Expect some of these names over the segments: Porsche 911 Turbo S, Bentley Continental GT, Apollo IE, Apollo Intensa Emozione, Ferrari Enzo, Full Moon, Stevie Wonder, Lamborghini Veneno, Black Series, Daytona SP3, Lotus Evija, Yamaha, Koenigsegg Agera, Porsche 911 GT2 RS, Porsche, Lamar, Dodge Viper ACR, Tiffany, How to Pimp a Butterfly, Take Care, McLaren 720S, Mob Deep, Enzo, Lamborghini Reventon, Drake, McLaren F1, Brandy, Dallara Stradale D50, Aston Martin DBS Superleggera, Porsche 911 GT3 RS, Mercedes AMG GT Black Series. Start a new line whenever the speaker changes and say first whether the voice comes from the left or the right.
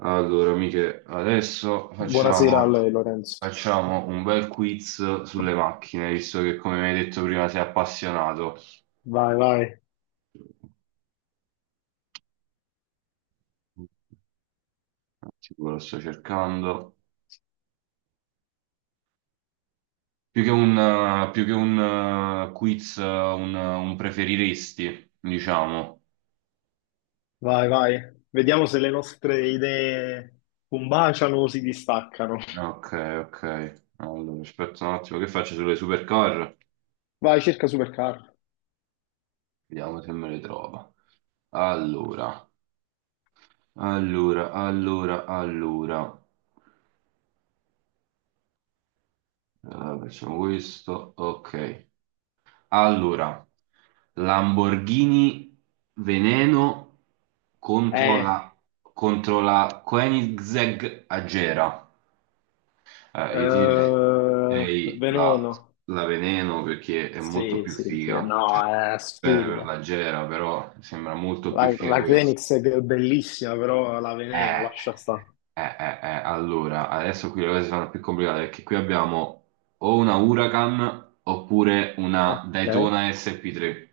right: Allora, amiche, adesso
left: Buonasera a
right: facciamo,
left: lei, Lorenzo.
right: facciamo un bel quiz sulle macchine, visto che come mi hai detto prima sei appassionato.
left: Vai, vai,
right: Sicuro lo sto cercando. Più che un quiz, un preferiresti, diciamo.
left: vai, vai. Vediamo se le nostre idee combaciano o si distaccano.
right: Ok, ok. Allora, aspetta un attimo, che faccio sulle supercar?
left: Vai, cerca supercar.
right: Vediamo se me le trova. Allora, allora, allora, allora. Eh, facciamo questo. Ok. Allora, Lamborghini Veneno contro
left: Eh,
right: la, contro la Koenigsegg Agera. Io ti direi direi la,
left: Veneno.
right: la Veneno perché è molto
left: Sì,
right: più
left: sì, sì.
right: figa. Cioè,
left: No, è
right: bene per
left: assurda.
right: l'Agera, però sembra molto
left: La,
right: più figa
left: la
right: questa.
left: Xenix è bellissima, però la Veneno,
right: Eh,
left: lascia stare.
right: allora, adesso qui le cose sono più complicate perché qui abbiamo o una Huracan oppure una
left: Ok.
right: Daytona SP3.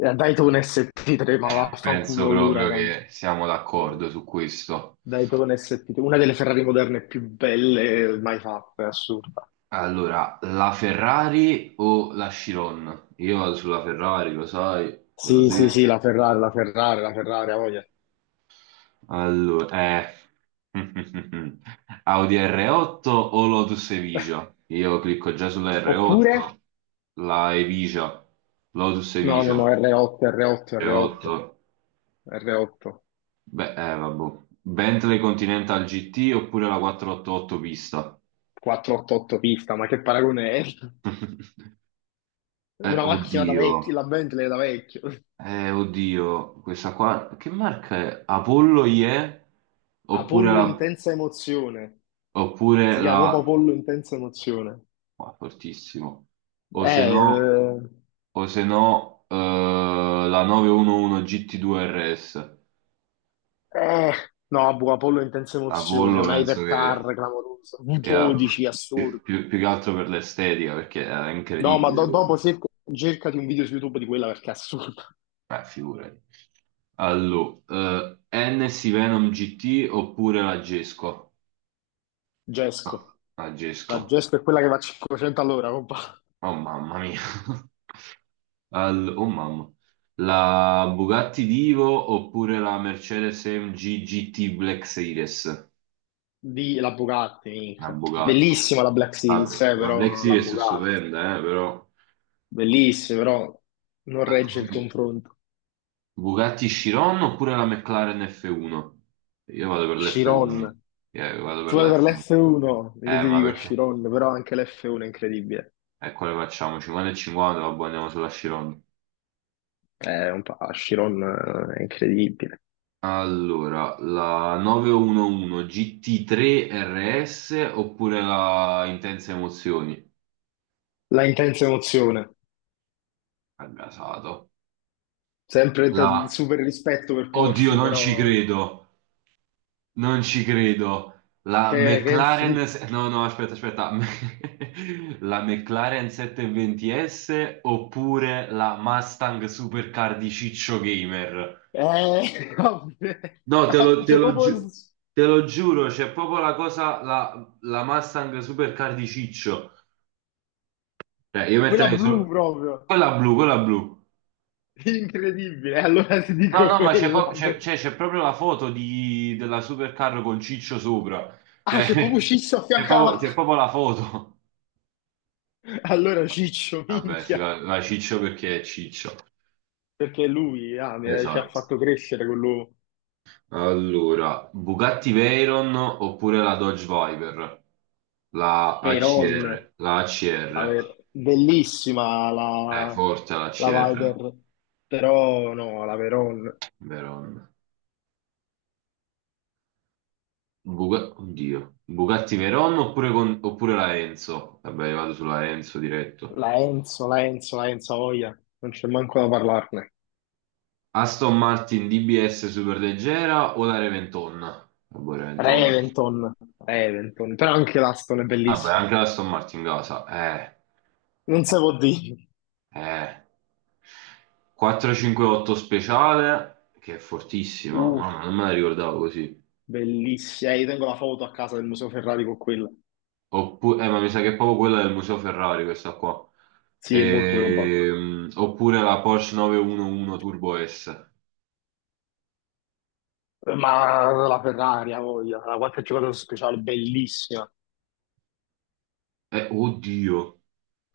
left: Dai tu un SP3, ma
right: Penso
left: vaffanculo
right: proprio
left: l'Huracan.
right: che siamo d'accordo su questo.
left: Dai tu un SP3, una delle Ferrari moderne più belle mai fatte, è assurda.
right: Allora, la Ferrari o la Chiron? Io vado sulla Ferrari, lo sai, te l'ho
left: Sì, sì, sì,
right: detto.
left: la Ferrari, la Ferrari, la Ferrari, ha voglia.
right: Allora. Audi R8 o Lotus Evija? Io clicco già sulla
left: Oppure?
right: R8, la Evija, Lotus
left: No, no, no,
right: Evija,
left: R8, R8, R8,
right: R8.
left: R8.
right: Beh, vabbè. Bentley Continental GT oppure la 488 pista?
left: 488 pista, ma che paragone è?
right: Eh,
left: Una macchina da vecchio,
right: oddio.
left: la Bentley da vecchio.
right: Oddio, questa qua, che marca è? Apollo IE? Oppure
left: Apollo
right: la...
left: intensa emozione, si
right: Oppure
left: chiama proprio
right: la...
left: Apollo intensa emozione.
right: Qua, fortissimo. O se
left: Eh,
right: no,
left: eh,
right: o se no La 911 GT2 RS.
left: eh, no, boh, Apollo intensa emozione,
right: Apollo
left: un
right: penso che
left: hypercar clamoroso,
right: sia
left: V12 assurdo.
right: più, più- più che altro per l'estetica, perché era
left: No, ma
right: incredibile quello.
left: dopo cercati un video su YouTube di quella perché è assurdo.
right: Figurati. Allora, NS Venom GT oppure la Gesco? Ah,
left: Gesco.
right: la
left: La
right: Gesco.
left: Gesto è quella che va a 500 all'ora, compa.
right: Oh, mamma mia. Oh mamma, la Bugatti Divo oppure la Mercedes AMG GT Black Series?
left: Di la Bugatti,
right: La
left: minchia.
right: Bugatti.
left: Bellissima la Black Series,
right: Ah, la Black
left: però la
right: Series è
left: Bugatti.
right: stupenda, però.
left: Bellissima, però non
right: Ah,
left: regge il confronto.
right: Bugatti Chiron oppure la McLaren F1? Io vado per l'F1.
left: Chiron.
right: Io vado per
left: Tu vai per
right: l'F1.
left: l'F1, io
right: Eh,
left: ti
right: ma
left: dico
right: perché?
left: Chiron, però anche l'F1 è incredibile.
right: E quale facciamo? 50 e 50, vabbè, andiamo sulla Chiron.
left: È un po', Chiron è incredibile.
right: Allora, la 911 GT3 RS oppure la Intense Emozioni?
left: La intensa emozione.
right: Al gasato.
left: Sempre
right: La...
left: super rispetto per
right: Oddio,
left: Porsche,
right: non ci
left: però...
right: credo. Non ci credo. La
left: Che
right: McLaren...
left: sì.
right: se- No, no, aspetta, aspetta. La McLaren 720S oppure la Mustang Supercar di Ciccio Gamer?
left: Vabbè.
right: No, te
left: Ah,
right: lo, te
left: c'è
right: lo
left: proprio
right: giu- te lo giuro, c'è proprio la cosa, la Mustang Supercar di Ciccio. Cioè, io
left: quella
right: metterei
left: blu
right: solo.
left: proprio.
right: Quella blu, quella blu.
left: Incredibile, allora ti
right: No,
left: dico
right: no, ma c'è
left: quella.
right: po- c'è- c'è- c'è proprio la foto della supercar con Ciccio sopra. Cioè,
left: Ah, se proprio Cisso a
right: c'è
left: fianco alla
right: proprio, c'è
left: macchina.
right: proprio la foto.
left: Allora Ciccio,
right: Vabbè,
left: minchia.
right: va Ciccio perché è Ciccio.
left: Perché lui ah, ci ha
right: Esatto.
left: fatto crescere quello.
right: Allora, Bugatti Veyron oppure la Dodge Viper? La
left: Veyron.
right: ACR. La
left: La
right: ACR.
left: Bellissima
right: È
left: la...
right: forte la
left: la
right: ACR.
left: Viper. Però no, la Veyron.
right: Veron. Oddio. Bugatti Veyron oppure la Enzo? Vabbè, io vado sulla Enzo diretto.
left: La Enzo, la Enzo, la Enzo Oia. Non c'è manco da parlarne.
right: Aston Martin DBS superleggera o la Reventon? Vabbè, Reventon.
left: Reventon, Reventon. Però anche l'Aston è
right: Vabbè,
left: bellissima.
right: anche la Aston Martin casa.
left: Non si può dire.
right: Eh. 458 speciale, che è fortissima.
left: Uh.
right: Mamma, non me la ricordavo così.
left: Bellissima, eh, io tengo la foto a casa del Museo Ferrari con quella.
right: Oppure, ma mi sa che è proprio quella del Museo Ferrari, questa qua.
left: Sì, è molto probabile.
right: Oppure la Porsche 911 Turbo S.
left: Ma la Ferrari, ha voglia, la qualche giocatore speciale, bellissima.
right: Oddio.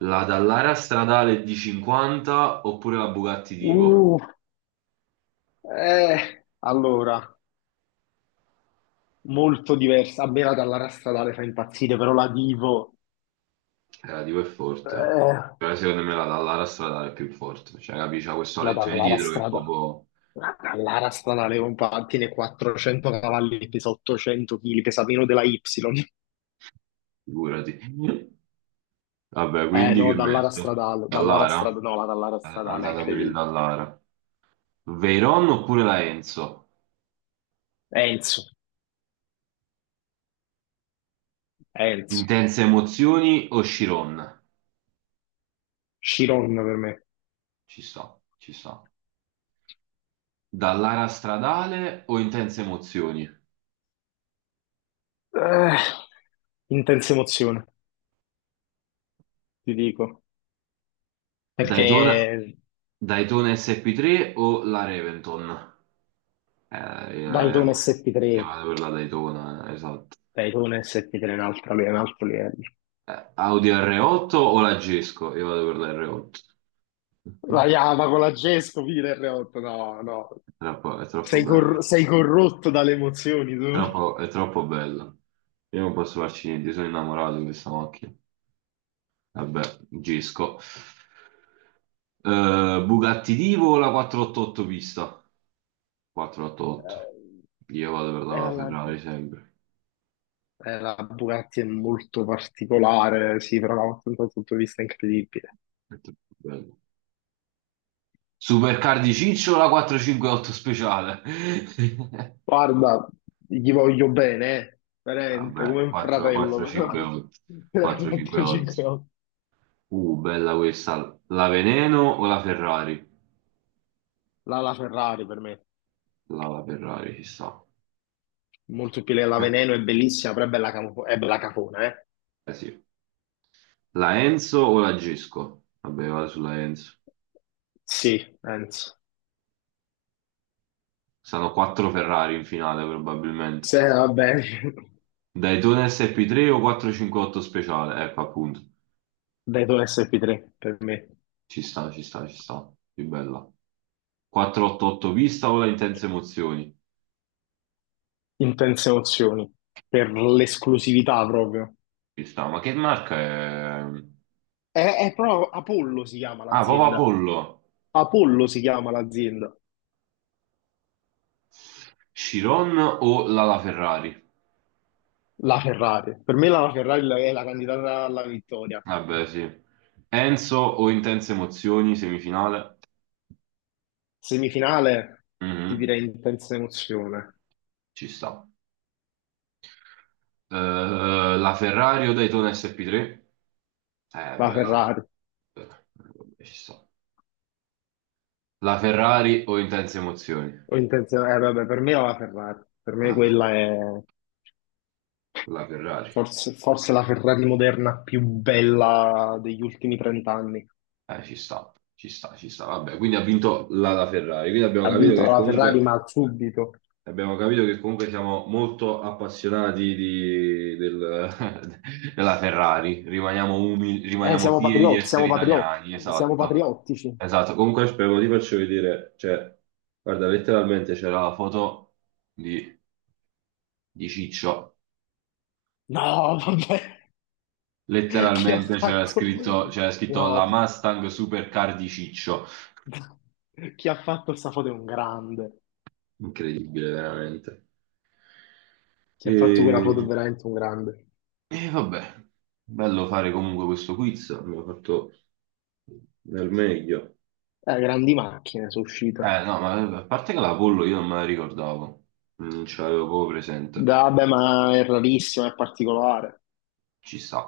right: La Dallara stradale D50 oppure la Bugatti Divo?
left: Uh, allora, molto diversa. A me la Dallara Stradale fa impazzire, però la Divo,
right: Relativo e forte.
left: eh,
right: Però secondo me la Dallara stradale è più forte. Cioè, capisci, c'ha questo
left: la
right: alettone
left: Dallara
right: dietro che è
left: Stradale,
right: proprio.
left: la Dallara Stradale, compa, tiene 400 cavalli, pesa 800 kg, pesa meno della Y.
right: Figurati. Vabbè, quindi che
left: No, Dallara
right: metto?
left: Stradale, Dallara
right: Dallara?
left: Stradale, no, la Dallara Stradale è
right: Andata per il
left: incredibile.
right: Dallara. Veyron oppure la Enzo?
left: Enzo, Enzo.
right: Intense emozioni o Chiron?
left: Chiron per me.
right: Ci sta, ci sta. Dallara stradale o intense emozioni?
left: Eh, intensa emozione, ti dico. Perché
right: Daytona, Daytona SP3 o la Reventon? Eh, io,
left: Daytona
right: io-
left: SP3,
right: io vado per la Daytona, esatto.
left: Daytona SP3 è un altro livello.
right: Audi R8 o la Gesco? Io vado per la R8.
left: La Yamaha con la Gesco, fine R8, no, no.
right: È troppo
left: Sei,
right: bello.
left: sei corrotto dalle emozioni, tu.
right: È troppo bello. Io non posso farci niente, sono innamorato di questa macchina. Vabbè, Gesco. Bugatti Divo o la 488 pista? 488.
left: Eh,
right: Io vado per
left: eh,
right: la
left: la,
right: Ferrari sempre.
left: la Bugatti è molto particolare, sì, però da un punto di vista incredibile.
right: È troppo bello. Supercar di Ciccio o la 458 speciale?
left: Guarda, gli voglio bene, eh. Veramente, come
right: Vabbè,
left: un fratello. Però-
right: 458.
left: veramente ci
right: 458.
left: credo.
right: Bella questa. La Veneno o la Ferrari?
left: La Ferrari per me,
right: La Ferrari, ci sta.
left: molto più la Veneno è bellissima, però è bella, è bella cafona, eh?
right: Eh sì. La Enzo o la Gisco? Vabbè, vado sulla Enzo.
left: Sì, penso.
right: Saranno quattro Ferrari in finale probabilmente.
left: Se va bene,
right: Daytona SP3 o 458 speciale? Ecco, appunto.
left: Dato SP3 per me,
right: Ci sta, ci sta, ci sta. Più bella. 488 pista o la Intense Emozioni?
left: intense emozioni, per l'esclusività proprio.
right: Ci sta. Ma che marca è?
left: È proprio Apollo si chiama
right: Ah, Papa
left: l'azienda.
right: Pollo.
left: Apollo si chiama l'azienda.
right: Chiron o la Ferrari?
left: La Ferrari, per me la Ferrari è la candidata alla vittoria.
right: Vabbè, sì. Enzo o intense emozioni, semifinale.
left: Semifinale, ti
right: Mhm.
left: direi intensa emozione.
right: Ci sta. Eh, la Ferrari o Daytona SP3? Eh,
left: La
right: bella.
left: Ferrari.
right: Bella. Vabbè, ci sta. La Ferrari o intense emozioni?
left: O intensa... vabbè, per me è la Ferrari. Per me
right: La,
left: quella è
right: la Ferrari.
left: forse, forse la Ferrari moderna più bella degli ultimi 30 anni.
right: Ci sta, ci sta, ci sta. Vabbè, quindi ha vinto la Ferrari.
left: Ha vinto la Ferrari, ma subito.
right: Abbiamo capito che comunque siamo molto appassionati della Ferrari, rimaniamo umili, rimaniamo
left: Siamo
right: fieri di
left: patriotti, siamo
right: essere italiani,
left: patriotti, siamo
right: esatto.
left: patriottici.
right: Esatto, comunque spero ti faccio vedere, cioè, guarda, letteralmente c'era la foto di, di Ciccio,
left: No, vabbè, chi ha
right: letteralmente c'era
left: fatto...
right: scritto, c'era scritto
left: No,
right: la
left: chi,
right: Mustang Supercar di Ciccio,
left: chi ha fatto questa foto è un grande.
right: incredibile veramente.
left: Chi ha fatto quella foto è
right: E...
left: veramente un grande.
right: E vabbè, bello fare comunque questo quiz, abbiamo fatto del meglio.
left: Grandi macchine sono
right: Eh
left: uscite.
right: no, ma a parte che la pollo io non me la ricordavo, non ce l'avevo proprio presente.
left: Vabbè, ma è rarissimo, è particolare.
right: Ci sta.